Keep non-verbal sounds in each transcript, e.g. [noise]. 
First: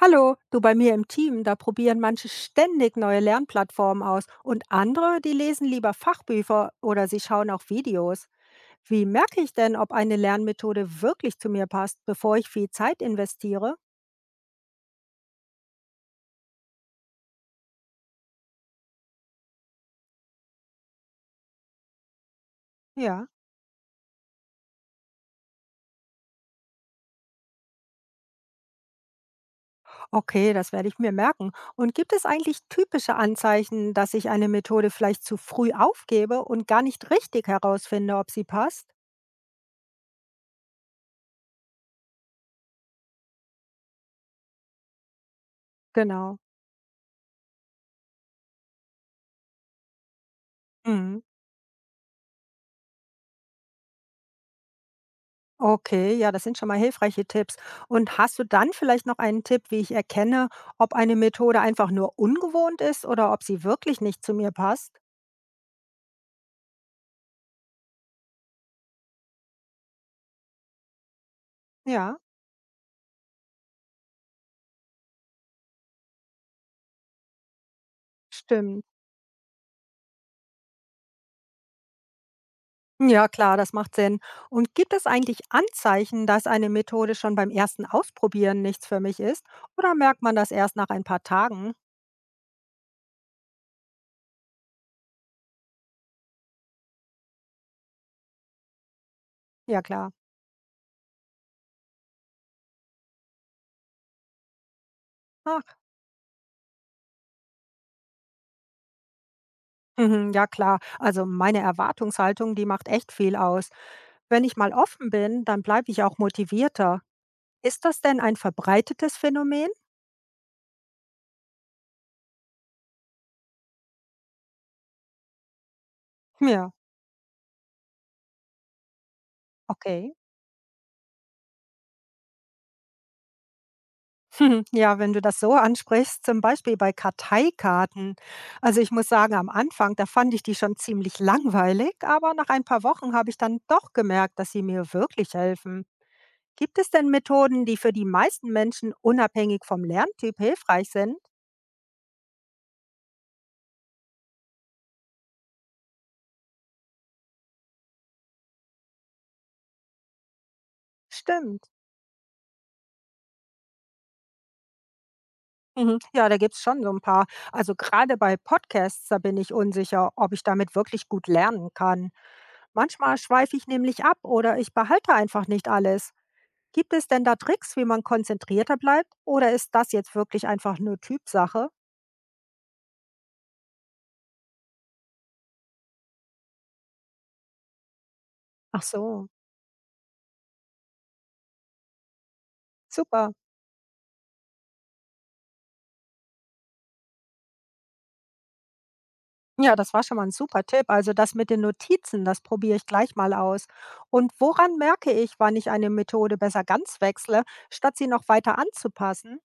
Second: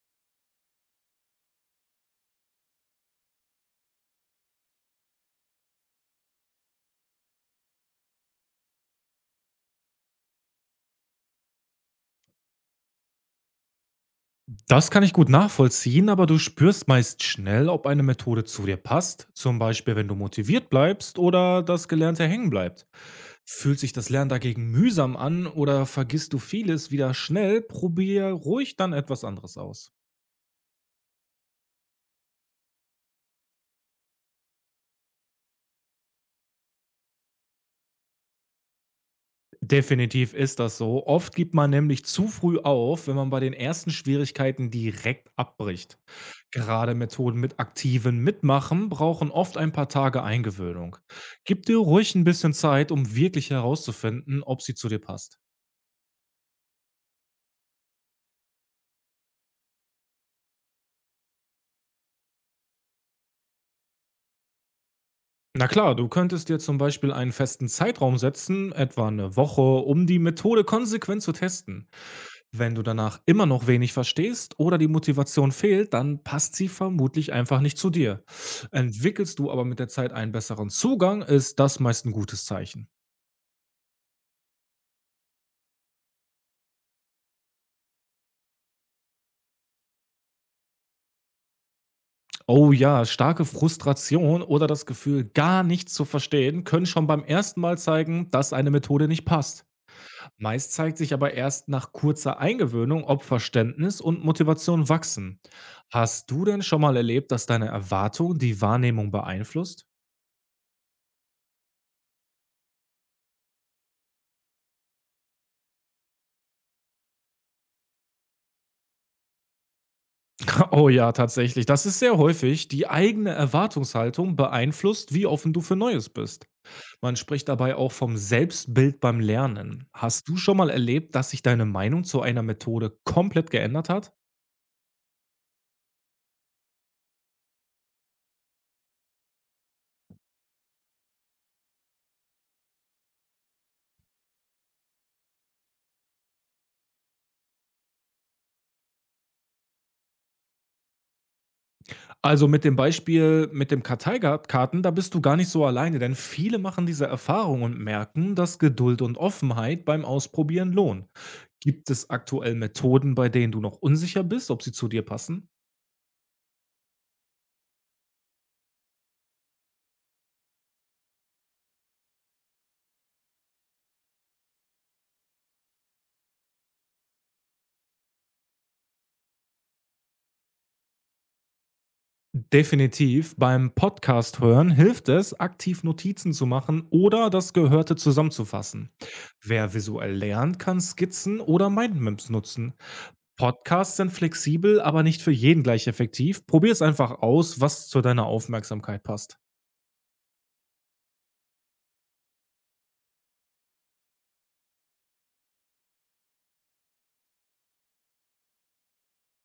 Hallo, du bei mir im Team, da probieren manche ständig neue Lernplattformen aus und andere, die lesen lieber Fachbücher oder sie schauen auch Videos. Wie merke ich denn, ob eine Lernmethode wirklich zu mir passt, bevor ich viel Zeit investiere? Das kann ich gut nachvollziehen, aber du spürst meist schnell, ob eine Methode zu dir passt, zum Beispiel wenn du motiviert bleibst oder das Gelernte hängen bleibt. Ja, Fühlt sich das Lernen dagegen mühsam an oder vergisst du vieles wieder schnell, probier ruhig dann etwas anderes aus. okay, das werde ich mir merken. Und gibt es eigentlich typische Anzeichen, dass ich eine Methode vielleicht zu früh aufgebe und gar nicht richtig herausfinde, ob sie passt? Definitiv ist das so. Oft gibt man nämlich zu früh auf, wenn man bei den ersten Schwierigkeiten direkt abbricht. Genau. Gerade Methoden mit aktiven Mitmachen brauchen oft ein paar Tage Eingewöhnung. Mhm. Gib dir ruhig ein bisschen Zeit, um wirklich herauszufinden, ob sie zu dir passt. Okay, ja, das sind schon mal hilfreiche Tipps. Und hast du dann vielleicht noch einen Tipp, wie ich erkenne, ob eine Methode einfach nur ungewohnt ist oder ob sie wirklich nicht zu mir passt? Na klar, du könntest dir zum Beispiel einen festen Zeitraum setzen, etwa eine Woche, um die Methode konsequent zu testen. Ja, Wenn du danach immer noch wenig verstehst oder die Motivation fehlt, dann passt sie vermutlich einfach nicht zu dir. stimmt. Entwickelst du aber mit der Zeit einen besseren Zugang, ist das meist ein gutes Zeichen. Ja, klar, das macht Sinn. Und gibt es eigentlich Anzeichen, dass eine Methode schon beim ersten Ausprobieren nichts für mich ist? Oder merkt man das erst nach ein paar Tagen? Oh ja, starke Frustration oder das Gefühl, gar nichts zu verstehen, können schon beim ersten Mal zeigen, dass eine Methode nicht passt. Ja, klar. Meist zeigt sich aber erst nach kurzer Eingewöhnung, ob Verständnis und Motivation wachsen. Ach, Hast du denn schon mal erlebt, dass deine Erwartung die Wahrnehmung beeinflusst? mhm, ja, klar. Also meine Erwartungshaltung, die macht echt viel aus. Wenn ich mal offen bin, dann bleibe ich auch motivierter. Ist das denn ein verbreitetes Phänomen? [laughs] Oh ja, tatsächlich. Das ist sehr häufig. Die eigene Erwartungshaltung beeinflusst, wie offen du für Neues bist. Ja. Man spricht dabei auch vom Selbstbild beim Lernen. Okay. [laughs] Hast du schon mal erlebt, dass sich deine Meinung zu einer Methode komplett geändert hat? Hm, ja, wenn du das so ansprichst, zum Beispiel bei Karteikarten. Also ich muss sagen, am Anfang, da fand ich die schon ziemlich langweilig, aber nach ein paar Wochen habe ich dann doch gemerkt, dass sie mir wirklich helfen. Gibt es denn Methoden, die für die meisten Menschen unabhängig vom Lerntyp hilfreich sind? Also mit dem Beispiel mit dem Karteikarten, da bist du gar nicht so alleine, denn viele machen diese Erfahrung und merken, dass Geduld und Offenheit beim Ausprobieren lohnen. Stimmt. Gibt es aktuell Methoden, bei denen du noch unsicher bist, ob sie zu dir passen? Mhm. Ja, da gibt's schon so ein paar. Also, gerade bei Podcasts, da bin ich unsicher, ob ich damit wirklich gut lernen kann. Manchmal schweife ich nämlich ab oder ich behalte einfach nicht alles. Gibt es denn da Tricks, wie man konzentrierter bleibt oder ist das jetzt wirklich einfach nur Typsache? Definitiv. Beim Podcast hören hilft es, aktiv Notizen zu machen oder das Gehörte Ach zusammenzufassen. so, Wer visuell lernt, kann Skizzen oder Mindmaps nutzen. super. Podcasts sind flexibel, aber nicht für jeden gleich effektiv. Probier es einfach aus, was zu deiner Aufmerksamkeit passt. Ja, das war schon mal ein super Tipp. Also, das mit den Notizen, das probiere ich gleich mal aus. Und woran merke ich, wann ich eine Methode besser ganz wechsle, statt sie noch weiter anzupassen?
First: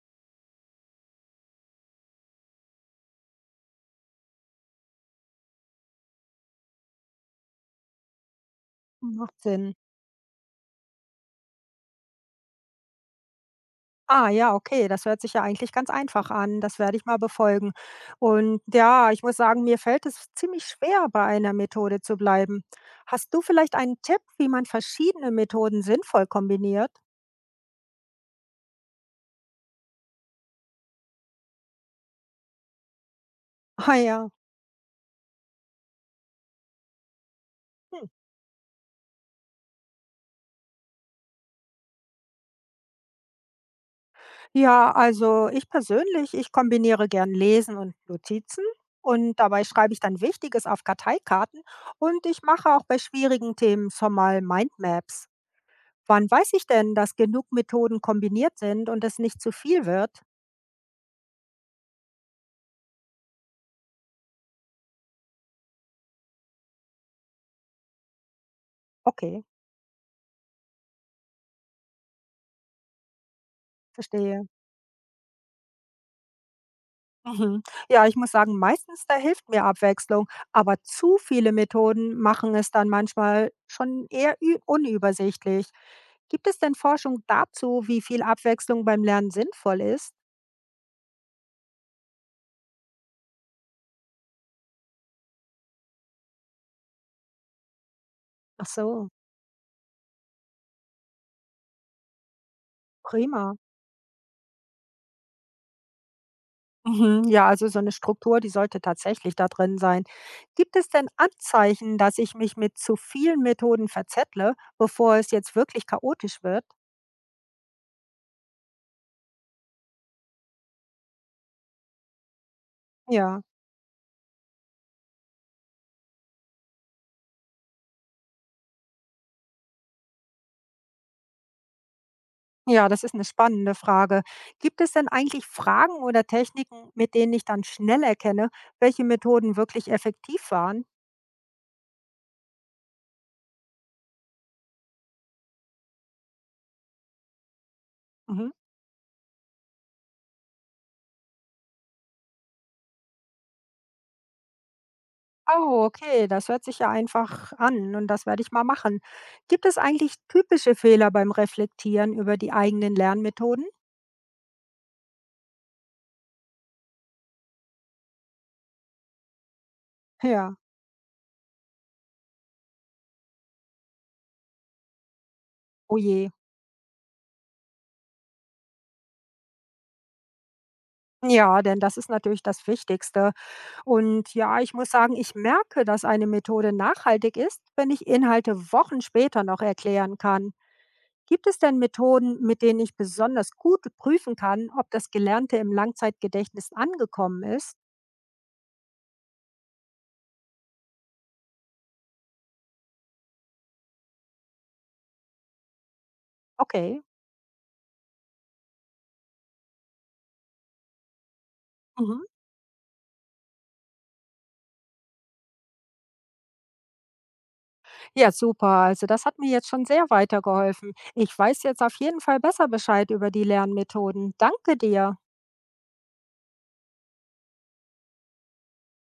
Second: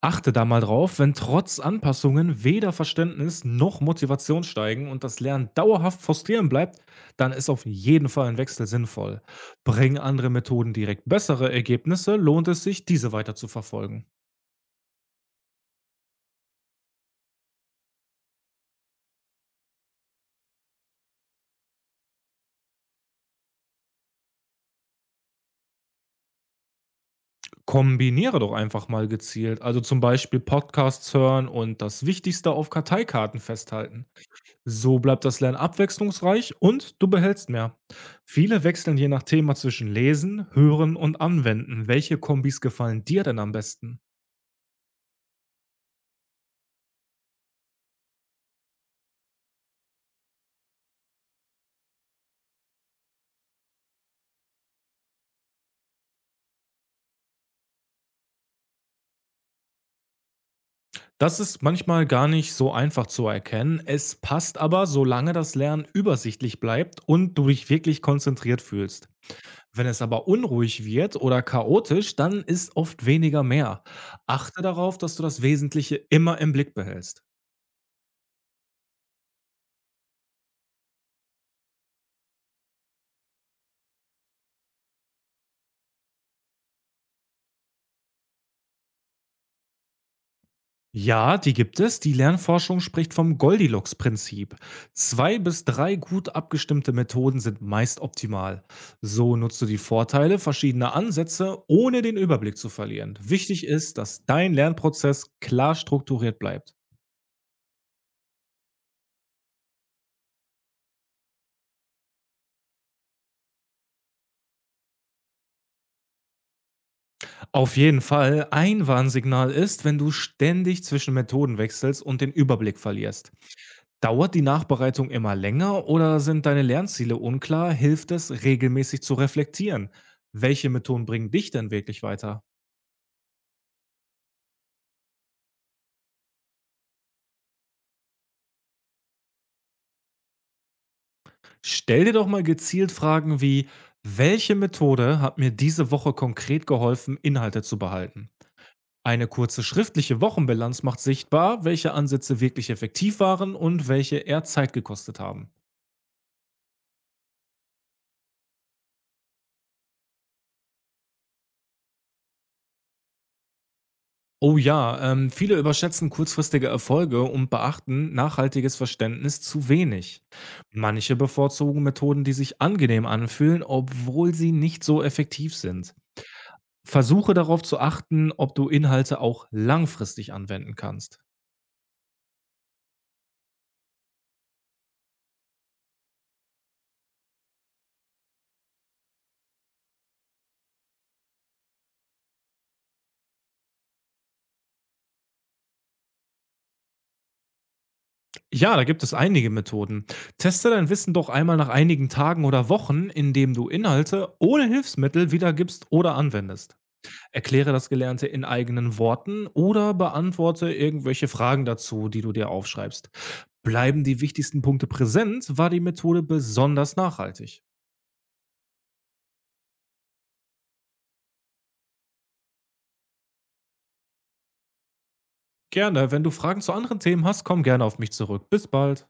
Achte da mal drauf, wenn trotz Anpassungen weder Verständnis noch Motivation steigen und das Lernen dauerhaft frustrierend bleibt, dann ist auf jeden Fall ein Wechsel sinnvoll. Macht Sinn. Bringen andere Methoden direkt bessere Ergebnisse, lohnt es sich, diese weiter zu verfolgen. Ah ja, okay, das hört sich ja eigentlich ganz einfach an. Das werde ich mal befolgen. Und ja, ich muss sagen, mir fällt es ziemlich schwer, bei einer Methode zu bleiben. Hast du vielleicht einen Tipp, wie man verschiedene Methoden sinnvoll kombiniert? Kombiniere doch einfach mal gezielt, also zum Beispiel Podcasts hören und das Wichtigste auf Karteikarten [laughs] Ah festhalten. ja. So bleibt das Lernen abwechslungsreich und du behältst mehr. Hm. Viele wechseln je nach Thema zwischen Lesen, Hören und Anwenden. Welche Kombis gefallen dir denn am besten? Ja, also ich persönlich, ich kombiniere gern Lesen und Notizen und dabei schreibe ich dann Wichtiges auf Karteikarten und ich mache auch bei schwierigen Themen schon mal Mindmaps. Wann weiß ich denn, dass genug Methoden kombiniert sind und es nicht zu viel wird? Das ist manchmal gar nicht so einfach zu erkennen. Es passt aber, solange das Lernen übersichtlich bleibt und du dich wirklich konzentriert fühlst. Okay, Wenn es aber unruhig wird oder chaotisch, dann ist oft weniger mehr. verstehe. Achte darauf, dass du das Wesentliche immer im Blick behältst. Mhm. Ja, ich muss sagen, meistens da hilft mir Abwechslung, aber zu viele Methoden machen es dann manchmal schon eher unübersichtlich. Gibt es denn Forschung dazu, wie viel Abwechslung beim Lernen sinnvoll ist? Ja, die gibt es. Die Lernforschung spricht vom Goldilocks-Prinzip. Zwei bis drei gut abgestimmte Methoden sind meist optimal. Ach so, So nutzt du die Vorteile verschiedener Ansätze, ohne den Überblick zu verlieren. prima. Wichtig ist, dass dein Lernprozess klar strukturiert bleibt. Mhm. Ja, also so eine Struktur, die sollte tatsächlich da drin sein. Gibt es denn Anzeichen, dass ich mich mit zu vielen Methoden verzettle, bevor es jetzt wirklich chaotisch wird? Auf jeden Fall. Ein Warnsignal ist, wenn du ständig zwischen Methoden wechselst und den Überblick verlierst. Ja. Dauert die Nachbereitung immer länger oder sind deine Lernziele unklar, hilft es, regelmäßig zu reflektieren. Welche Methoden bringen dich denn wirklich weiter? Ja, das ist eine spannende Frage. Gibt es denn eigentlich Fragen oder Techniken, mit denen ich dann schnell erkenne, welche Methoden wirklich effektiv waren? Stell dir doch mal gezielt Fragen wie, welche Methode hat mir diese Woche konkret geholfen, Inhalte zu behalten? Mhm. Eine kurze schriftliche Wochenbilanz macht sichtbar, welche Ansätze wirklich effektiv waren und welche eher Zeit gekostet haben. Oh, okay, das hört sich ja einfach an und das werde ich mal machen. Gibt es eigentlich typische Fehler beim Reflektieren über die eigenen Lernmethoden? Oh ja, viele überschätzen kurzfristige Erfolge und beachten nachhaltiges Verständnis zu wenig. Ja. Manche bevorzugen Methoden, die sich angenehm anfühlen, obwohl sie nicht so effektiv sind. Oh je. Versuche darauf zu achten, ob du Inhalte auch langfristig anwenden kannst. Ja, denn das ist natürlich das Wichtigste. Und ja, ich muss sagen, ich merke, dass eine Methode nachhaltig ist, wenn ich Inhalte Wochen später noch erklären kann. Gibt es denn Methoden, mit denen ich besonders gut prüfen kann, ob das Gelernte im Langzeitgedächtnis angekommen ist? Ja, da gibt es einige Methoden. Teste dein Wissen doch einmal nach einigen Tagen oder Wochen, indem du Inhalte ohne Hilfsmittel wiedergibst oder anwendest. Okay. Erkläre das Gelernte in eigenen Worten oder beantworte irgendwelche Fragen dazu, die Mhm. du dir aufschreibst. Bleiben die wichtigsten Punkte präsent, war die Methode besonders nachhaltig. Ja, super. Also das hat mir jetzt schon sehr weitergeholfen. Ich weiß jetzt auf jeden Fall besser Bescheid über die Lernmethoden. Danke dir. Gerne, wenn du Fragen zu anderen Themen hast, komm gerne auf mich zurück. Bis bald.